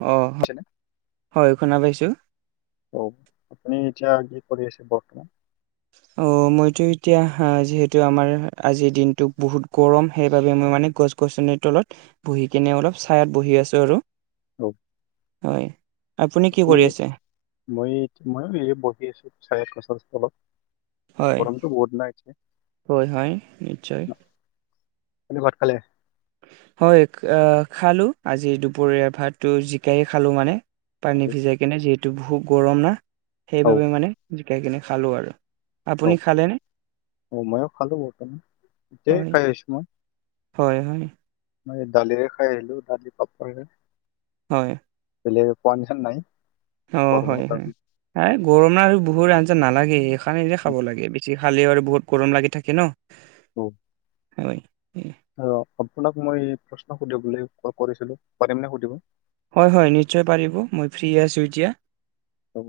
অ' [inaudible] হয় শুনা পাইছোঁ অ', আপুনি এতিয়া কি কৰি আছে বৰ্তমান অ', মইতো এতিয়া যিহেতু আমাৰ আজিৰ দিনটো বহুত গৰম সেইবাবে মই মানে গছ গছনিৰ তলত বহি কিনে অলপ ছাইাত বহি আছো আৰু অ', হয়। কি আপুনি কৰি আছে? মই ময়ো এই বহি আছো ছাঁয়া গছৰ তলত হয়, গৰমটো বহুত না হয়, হয়, নিশ্চয়। আপুনি ভাত খালে হয় খালো। আজি দুপৰীয়া ভাতটো জিকাই খালোঁ মানে। পানী অ', ভিজাই কিনে যিহেতু বহুত গৰম না অ', সেইবাবে মানে জিকাই কিনে খালো আৰু অ', আপুনি খালেনে? অ', মইও খালো এতিয়া হয়, খাই আছোঁ মই হয়, হয়। মই দালিৰে খাই আহিলো দালি পাপৰ খে হয়। [unintelligible] অ', গৰমৰ হয় হয়। কাৰণে। এ, গৰম ন আৰু বহুত আঞ্জা নালাগে। এখনে যে খাব লাগে, বেছি খালেও আৰু বহুত গৰম লাগি থাকে ন। অ' [unintelligible] অ'আপোনাক মই প্ৰশ্ন সুধিবলৈ কল কৰিছিলো পাৰিম নে সুধিবলৈ? হয়, হয় নিশ্চয় পাৰিব, মই ফ্ৰী আছো এতিয়া। অ'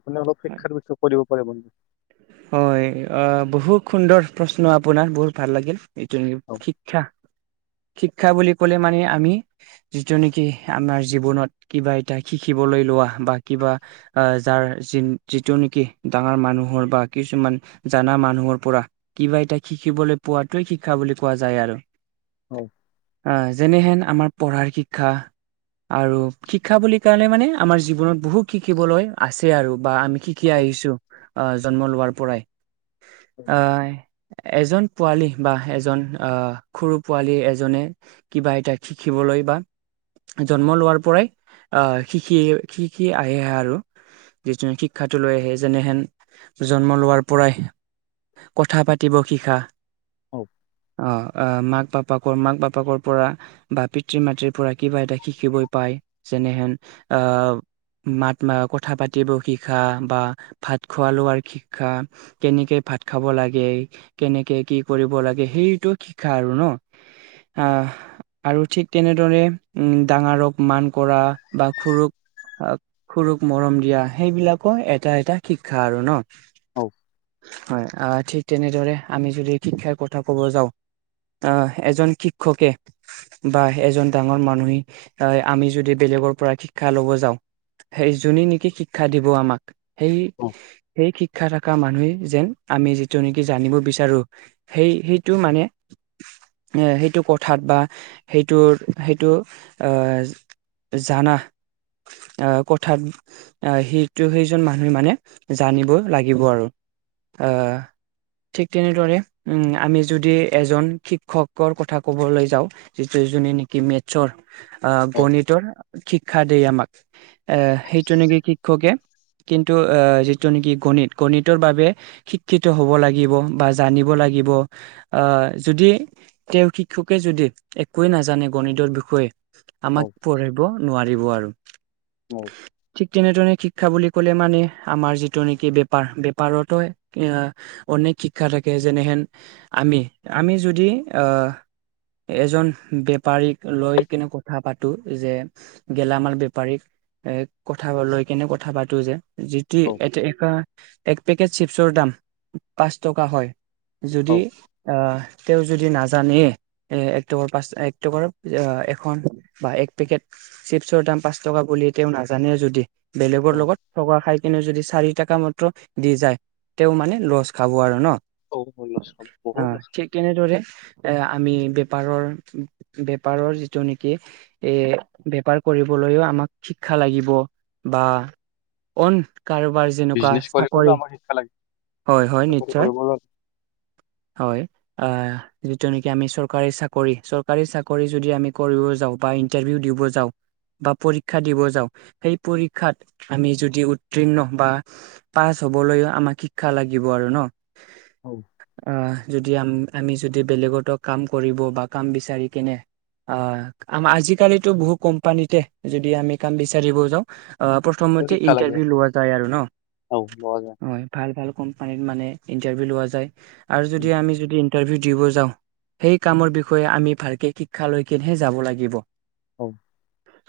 আপুনি অলপ শিক্ষাৰ বিষয় কৰিব পাৰিবনে। হয়, অ' বহুত সুন্দৰ প্ৰশ্ন আপোনাৰ বহুত ভাল লাগিল। অ', এইটোক শিক্ষা, শিক্ষা বুলি ক'লে মানে আমি। যিটো নেকি আমাৰ জীৱনত কিবা এটা শিকিবলৈ লোৱা বা কিবা। আহ যাৰ যি যিটো নেকি ডাঙৰ মানুহৰ বা। কিছুমান জানা মানুহৰ পৰা। কিবা এটাক শিকিবলৈ পোৱাতোৱে শিক্ষা বুলি কোৱা যায় আৰু। হয়। অ' যেনেহেন আমাৰ পঢ়াৰ শিক্ষা। আৰু শিক্ষা বুলি কাৰণে মানে আমাৰ জীৱনত বহু শিকিবলৈ। আছে আৰু বা আমি শিকি আহিছো, জন্ম লোৱাৰ পৰাই। অ', হয়। এজন পোৱালী বা এজন অহ' সৰু পোৱালী এজনে। কিবা এটাক শিকিবলৈ বা জন্ম লোৱাৰ পৰাই আহ শিকি-শিকি আহি আহে আৰু যিটো শিক্ষাটো লৈ আহে যেনেহেন জন্ম লোৱাৰ পৰাই কথা পাতিব শিখা অ' অ' মাক বাপাক, মাক বাপাক পৰা বা পিতৃ মাতৃৰ পৰা কিবা এটা শিকিবই পায়, যেনেহেন আহ, মাত মা কথা পাতিব শিকা বা ভাত খোৱা লোৱাৰ শি শিকা কেনেকে ভাত খাব লাগে। কেনেকে কি কৰিব লাগে। সেইটো শিকা আৰু ন আহ আৰু ঠিক তেনেদৰে উম, ডাঙৰক মান কৰা বা সৰুক সৰুক মৰম দিয়া, সেইবিলাকৰ এটা এটা শিক্ষা আৰু ন অ', হয়, আহ ঠিক তেনেদৰে আমি যদি শিক্ষাৰ কথা ক'ব যাওঁ। তাৰ এজন শিক্ষকে। বা এজন ডাঙৰ মানুহে আহ আমি যদি বেলেগৰ পৰা শিক্ষা ল'ব যাওঁ। সেই যোনে নেকি শিক্ষা দিব আমাক সেই অ', সেই শিক্ষা থকা মানুহে যেন, আমি যিটো নেকি জানিব বিচাৰো। সেই সেইটো মানে। এ, সেইটো কথাত বা সেইটোৰ সেইটো আহ জানা আহ কথাত আহ সেইটো সেইজন মানুহে মানে জানিব লাগিব আৰু আহ ঠিক তেনেদৰে আমি যদি এজন শিক্ষকৰ কথা ক'বলৈ যাওঁ। যিটো যোননে নেকি মেটছৰ আহ অ', গণিতৰ শিক্ষা দিয়ে আমাক, এ সেইটো নেকি শিক্ষকে কিন্তু, আহ যিটো নেকি গণিত গণিতৰ বাবে শিক্ষিত হ'ব লাগিব বা জানিব লাগিব। আহ যদি তেওঁ শিক্ষকে যদি একোৱে নাজানে গণিতৰ বিষয়ে। আমাক পঢ়িব নোৱাৰিব আৰু। নোৱাৰে। ঠিক তেনেদৰে শিক্ষা বুলি ক'লে মানে আমাৰ যি। যিটো নেকি বেপাৰ বেপাৰতো এ অনেক শিক্ষা থাকে যেনেহেন। আমি আমি যদি আহ। এজন বেপাৰীক লৈ কেনে কথা পাতো যে গেলামাল বেপাৰীক এ কথা লৈ কেনে কথা পাতো যে যি এ, অ', এ এক পেকেট চিপছৰ দাম পাঁচ টকা হয় যদি অ', আহ তেওঁ যদি নাজানে এ একট পচ একট এখন বা এক পেকেট চিপছৰ দাম পাঁচ টকা বুলি তেওঁ নাজানে যদি বেলেগৰ অ'। লগত থকা খাই কেনে যদি চাৰি টকা মাত্ৰ দি যায় তেওঁ মানে লচ খাব আৰু ন'? অ [unintelligible] ঠিক তেনেদৰে এ আমি বেপাৰৰ বেপাৰৰ যিটো নেকি এ বেপাৰ কৰিবলৈও আমাক শিক্ষা লাগিব বা অ' কাৰোবাৰ যেনেকুৱা বিজনেছ কৰিবলৈও চাকৰি আমাৰ শিক্ষা হয় হয় লাগে নিশ্চয় কৰিবলৈ হয়। অ' যিটো নেকি আমি চৰকাৰী চাকৰি চৰকাৰী চাকৰি যদি আমি কৰিব যাওঁ বা ইটাৰভিউ দিব যাওঁ বা পৰীক্ষা দিব যাওঁ সেই পৰীক্ষাত আমি যদি উতীৰ্ণ বা পাছ হবলৈও আমাক শিক্ষা লাগিব আৰু ন'। অ' আহ যদি আ আমি যদি বেলেগতো কাম কৰিব বা কাম বিচাৰি কেনে অ' আম আজিকালিতো বহু কোম্পানীতে যদি আমি কাম বিচাৰিব যাওঁ হৌ প্ৰথমতে শিক্ষা লাগে ইণ্টাৰভিউ লোৱা যায় আৰু ন' অ লোৱা যায় হয়। ভাল ভাল কোম্পানীত মানে ইণ্টাৰভিউ লোৱা যায় আৰু যদি আমি যদি ইটাৰভিউ দিব যাওঁ সেই কামৰ বিষয়ে আমি ভালকে শিক্ষা লৈকনেহে যাব লাগিব। অ'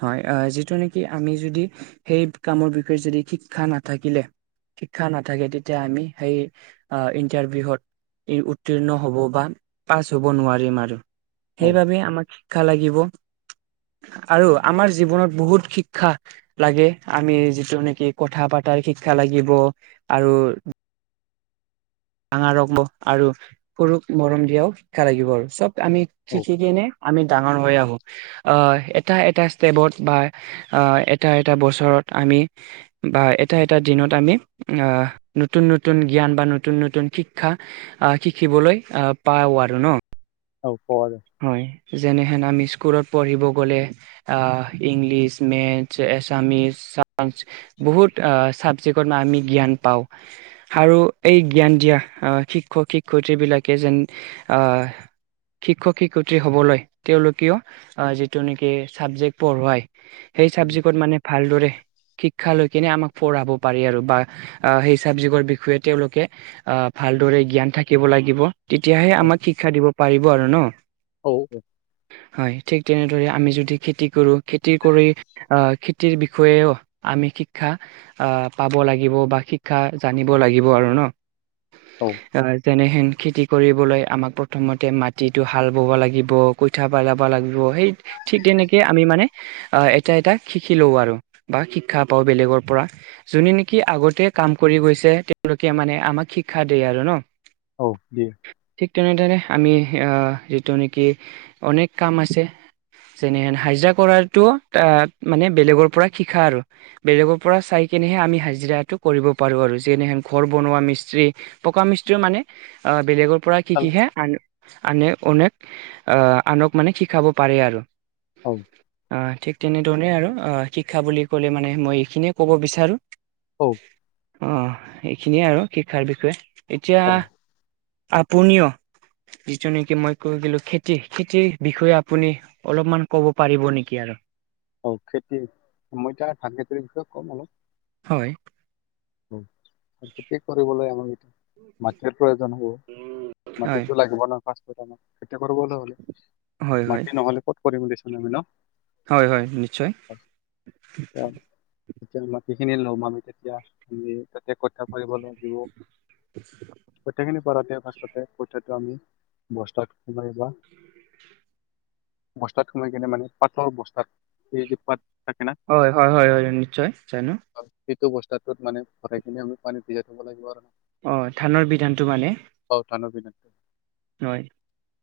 হয় অ' যিটো নেকি আমি যদি সেই কামৰ বি যদি শিক্ষা নাথাকিলে শিক্ষা নাথাকে তেতিয়া আমি সেই ইণ্টাৰভিউহত ই উত্তীৰ্ণ হ'ব বা পাছ হ'ব নোৱাৰিম আৰু অ সেইবাবে আমাক শিক্ষা লাগিব। আৰু আমাৰ জীৱনত বহুত শিক্ষা লাগে আমি যটো নেকি কথা পতাৰ শিক্ষা লাগিব আৰু ডাঙা ৰখব আৰু সৰুক মৰম দিয়াও শিক্ষা লাগিব আৰু চ'ব আমি অ শিকিকনে আমি ডাঙৰ হৈ আহোঁ। আহ এটা এটা ষ্টেপত বা আহ এটা এটা বছৰত আমি বা এটা এটা দিনত আমি নতুন নতুন জ্ঞান বা নতুন নতুন শিক্ষা আহ শিকিবলৈ আহ পাও আৰু ন। অ' [unintelligible] হয় যেনেহেন আমি স্কুলত পঢ়িব গ'লে আহ ইংলিছ মেথছ এছামিছ চাইঞ্চ বহুত ছাবজেক্টৰ ম আমি জ্ঞান পাওঁ। আৰু এই জ্ঞান দিয়া শিক্ষক শিক্ষয়িত্ৰীবিলাকে যেন শিক্ষক শিক্ষয়িত্ৰী হ'বলৈ তেওঁলোকেও যিটো নেকি চাবজেক্ট পঢ়োৱায় সেই চাবজিকত মানে ভালদৰে শিক্ষা লৈ কেনে আমাক পঢ়াব পাৰি আৰু বা আহ সেই চাবজেক্টৰ বিষয়ে তেওঁলোকে আহ ভালদৰে জ্ঞান থাকিব লাগিব তেতিয়াহে আমাক শিক্ষা দিব পাৰিব আৰু ন? অ'। হয় ঠিক তেনেদৰে আমি যদি খেতি কৰো খেতি কৰি আহ খেতিৰ বিষয়েও আমি শিক্ষা আহ পাব লাগিব বা শিক্ষা জানিব লাগিব আৰু ন। অ আহ যেনেহেন খেতি কৰিবলৈ আমাক প্ৰথমতে মাটিত টো হাল বব লাগিব কইঠা পেলাব লাগিব সেই ঠিক তেনেকে আমি মানে আহ এটা- এটা শিকি লও আৰু, বা শিক্ষা পাওঁ বেলেগৰ পৰা। যোনে নেকি আগতে কাম কৰি গৈছে, তেওঁলোকে মানে আমাক শিক্ষা দিয়ে আৰু ন। অহ। দিয়ে। ঠিক তেনেদৰে, আমি আহ -যিটো নেকি অনেক কাম আছে। যেনেহেন হাজিৰা কৰাটোত মানে, বেলেগৰ পৰা শিকা আৰু। বেলেগৰ পৰা চাই কেনেহে আমি হাজিৰাটো কৰিব পাৰো আৰু। যেনেহেন ঘৰ বনোৱা মিস্ত্ৰী পকা মিস্ত্ৰীও মানে, আহ বেলেগৰ পৰা খালা শিকিহে আন আনে, অনেক আহ -আনক মানে শিকাব পাৰে আৰু। [unintelligible] অহ। ঠিক তেনেধৰণে আৰু, শিক্ষা বুলি ক'লে মানে মই এইখিনিয়ে ক'ব বিচাৰোঁ। অহ। অহ। এইখিনিয়ে আৰু শিক্ষাৰ বিষয়ে। এতিয়া, অ আপুনিয় যিটো নেকি মই কৈ গলো, খেতি- খেতিৰ বিষয়ে আপুনি অলপমান ক'ব পাৰিব নেকি আৰু? অহ। খেতি, মই এতিয়া ধান খেতিৰ বিষয়ে ক'ম অলপ। হয়। হ। খেতি কৰিবলৈ আমাক মাতিৰ প্ৰয়োজন হ'ব। হয় মাটিতো লাগিব নহয় ফাচটৰ কাৰণে, খেতি কৰিবলৈ হ'লে। হয় হয় মাটি নহ'লে ক'ত কৰিম দেছোন আমি ন। হয়। হয়। নিশ্চয়। এতিয়া [unintelligible] মাটিখিনি লম আমি তেতিয়া, আমি তাতো ক'ত [unintelligible] কৰিব লাগিব। গোটেইখিনি কৰতে পাছতে কঠয়াটো আমি বস্তাত সোমাই বা বস্তাত সোমাই কেনে, মানে- পাতল বস্তাত, সেইযে পাত থাকে না হয়। হয়। হয়। হয়। নিশ্চয়। জানো। সেইটো অৱস্থাটোত মানে ভৰাই কেনে, আমি পানী তিয়াই থব লাগিব আৰ। অঁহ। ধানৰ বিধানটো মানে অহ। ধানৰ বিধানটো। হয়।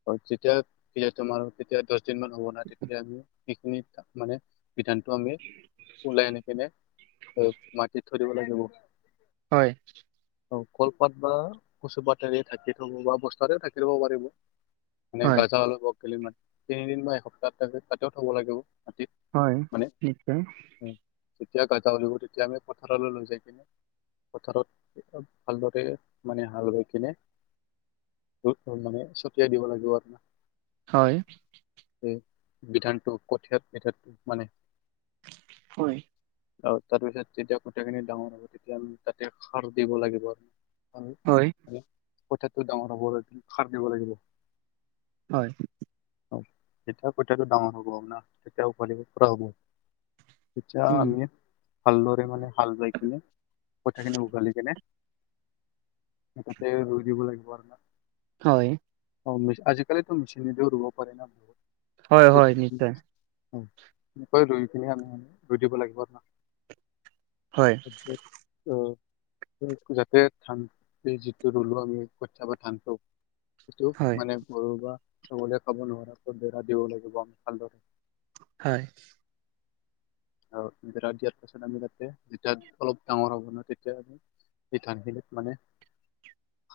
হয়। যেতিয়া [unintelligible] তোমাৰ তেতিয়া দছ দিন মান হব নহয়, তেতিয়া আমি সেইখিনি মানে বিধানটো আমি ওলাই আনি কিনে, হক - মাটিত থৈ দিব লাগিব। হয়। অহ। কলপাত বা কচুপাতেৰে ঢাকি থব, বা বস্তাৰেও ঢাকি থ'ব পাৰিব। মানে হয় গজাল [unintelligible] মানে তিনিদিন বা এসপ্তাহ তাতেও থ'ব লাগিব। মাটিত হয়। মানে [unintelligible] উম, যেতিয়া গজা ওলিয়াব, তেতিয়া আমি পথাৰলৈ লৈ যাই কেনে পথাৰত, ভালদৰে মানে হাল বাই কেনে [unintelligible] মানে ছটিয়াই দিব লাগিব আপোনাক। [unintelligible] হয় এই বিধানটো কঠিয়াত উঠত মানে হয়। অ'হ। তাৰপিছত যেতিয়া কঠিয়াখিনি ডাঙৰ হ'ব, তেতিয়া আমি তাতে সাৰো দিব লাগিব [unintelligible] আমি। হয়। হয়। কঠিয়াটো ডাঙৰ হ'ব লাগিলে, সাৰ দিব লাগিব। হয়। তেতিয়া কঠিয়াটো ডাঙৰ হব আপোনাৰ। তেতিয়া উঘালিব পৰা হ'ব। তেতিয়া উম আমি ভালদৰে মানে হাল বাই কিনে, কঠিয়াখিনি উঘালি কেনে এ তাতে ৰুই দিব লাগিব আৰু না। হয়। অহ। আজিকালিটো মেচিনেদিও ৰুব পাৰে না বহুত। হয় হয় নিশ্চয় কঠিয়াখিনি উনেকৈ ৰুই পিনি আমি ৰুই দিব লাগিব আৰু ন। হয়। উম। যাতে ধান যিটো ৰুলো আমি কঠিয়া বা ধানটো সেইটো হয় মানে গৰু বা ছাগলীয়ে খাব নোৱাৰটো বেৰা দিব লাগিব আমি ভালদৰে। হয়। আৰু বেৰা দিয়াৰ পাছত আমি তাতে যেতিয়া অলপ ডাঙৰ হ'ব ন তেতিয়া আমি সেই ধানখিনিত মানে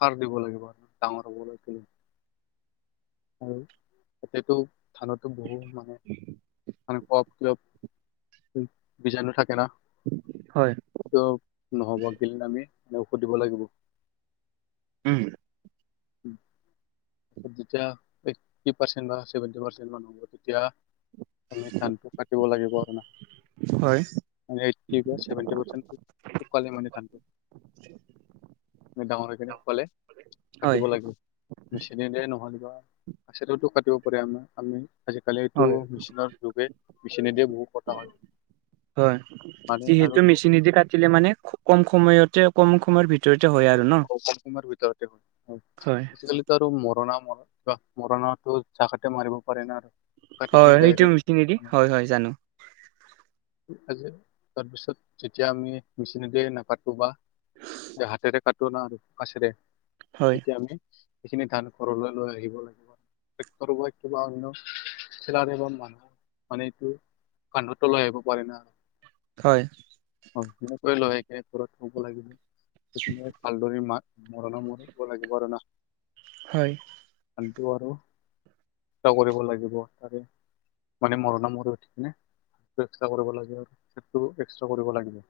সাৰ দিব লাগিব আৰু ডাঙৰ হ'ব লৈ আৰু এতিয়াটো ধানতো বহু মানে ধান কপ তিলপ বিজাণু থাকে না। হয়। নহ'ব গিল আমি ঔষধ দিব লাগিব। উম। উম। যেতিয়া এইট্টি পাৰ্চেন্ট বা ছেভেন্টি পাৰ্চেন্ট মান হ'ব তেতিয়া আমি ধানটো কাটিব লাগিব আৰু না। হয়। এইট্টি বা ছেভেন্টি পাৰ্চেন্ট শুকালে মানে ধানটো। ডাঙৰ হৈকিনে শুকালে হয় কাটিব লাগে মেচিনেৰে নহ'লে বা পাছেটোতো কাটিব পাৰে আমাৰ আমি। আজিকালিটো হয় মেচিনৰ যুগে মেচিনেদিয় বহুত কতা হয়। হয় মানে যিহেতু আৰুতো মেচিনেদি কাটিলে মানে খুব কম সময়তে কম সময়ৰ ভিত কম সময়ৰ ভিতৰতে হয় হয় আজিকালি আৰু মৰণা মৰা মৰণাটো জাগাতে মাৰিব পাৰে ন আৰু। কাটি কিনে হয় সেইটো মিচিনেদি ডাইৰেক্ট হয়, হয় জানো। তাৰপিছত যেতিয়া আমি মেচিনেদি নাকাতো বা হাতেৰে কটো ন আৰু কাচিৰে হয় তেতিয়া আমি সেইখিনি ধান ঘৰলৈ লৈ আহিব লাগিব ট্ৰেক্টৰ বা কিবা অন্য চিলাৰী বা মানুহ মানে এইটো কান্ধতো লৈ আহিব পাৰে না। হয়। অহ, সেনেকৈ লৈ আহিকিনে ঘৰত থব লাগিব সেইখিনিয়ে মা, মৰণা মাৰিব লাগিব আৰু না। হয়। আটো আৰু কৰিব লাগিব তাৰে। মানে মৰি উঠিকিনে এক্সট্ৰা কৰিব লাগে আৰু এক্সট্ৰা কৰিব লাগিব।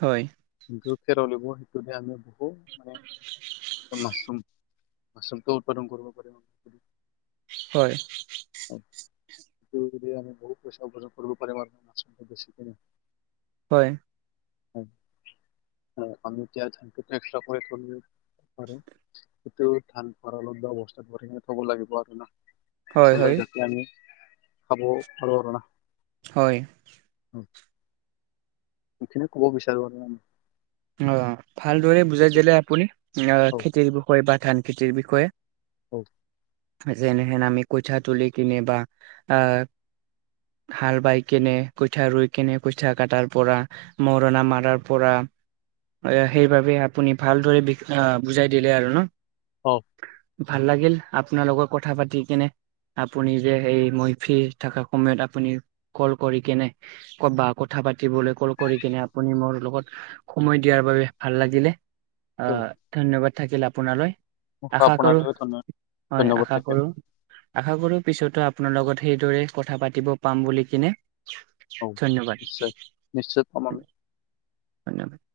হয়। যিটো খেৰলিব সেইটোহে আমি বহু মানে মাছৰুম। মচৰুমটো উৎপাদন কৰিব পাৰে। হয়। সেইটো আমি বহুত পইচা উপাৰ্জন কৰিব পাৰিম আৰু মাছৰুমটো বেছিকিনে। হয়। আমি এতিয়া ধ এক্ৰ কৰি তলো এতিয়াও ধঠান পল অৱস্থাত থব লাগিব আৰু ন। হয় আচলতে হয় যয়া আমি খাব ভালো কৰো। হয়। সেইখিনে কব বিচাৰো আৰু। অ, ভালদৰে বুজাই দিলে আপুনি অ, হও খেতিৰ বিষয়ে বা ধান খেতিৰ বিষয়ে। অ'। যেনেহেন আমি কইঠা তুলি কিনে বা আহ হাল বাই কেনে কঠীয়া ৰুই কেনে কঠীয়া কাটাৰ পৰা। মৰণা মাৰাৰ পৰা। সেইবাবে আপুনি ভালদৰে বুজাই দিলে আৰু ন। কওঁক। ভাল লাগিল আপোনাৰ লগত কথা পাতি কেনে। আপুনি যে সেই মই ফ্ৰী থকা সময়ত আপুনি কল কৰি কেনে ক'ত বা কথা পাতিবলৈ কল কৰি কিনে আপুনি মোৰ লগত সময় দিয়াৰ বাবে ভাল লাগিলে আহ ধন্যবাদ থাকিল আপোনালৈ। আশা কৰো আপোনালৈও ধন্যবাদ হয়, আশা থাকিল কৰো আশা কৰো পিছতো আপোনাৰ লগত সেইদৰে কথা পাতিব পাম বুলি কিনে। হওক নিশ্চয় নিশ্চয় পাম ধন্যবাদন আমি ধন্যবাদ।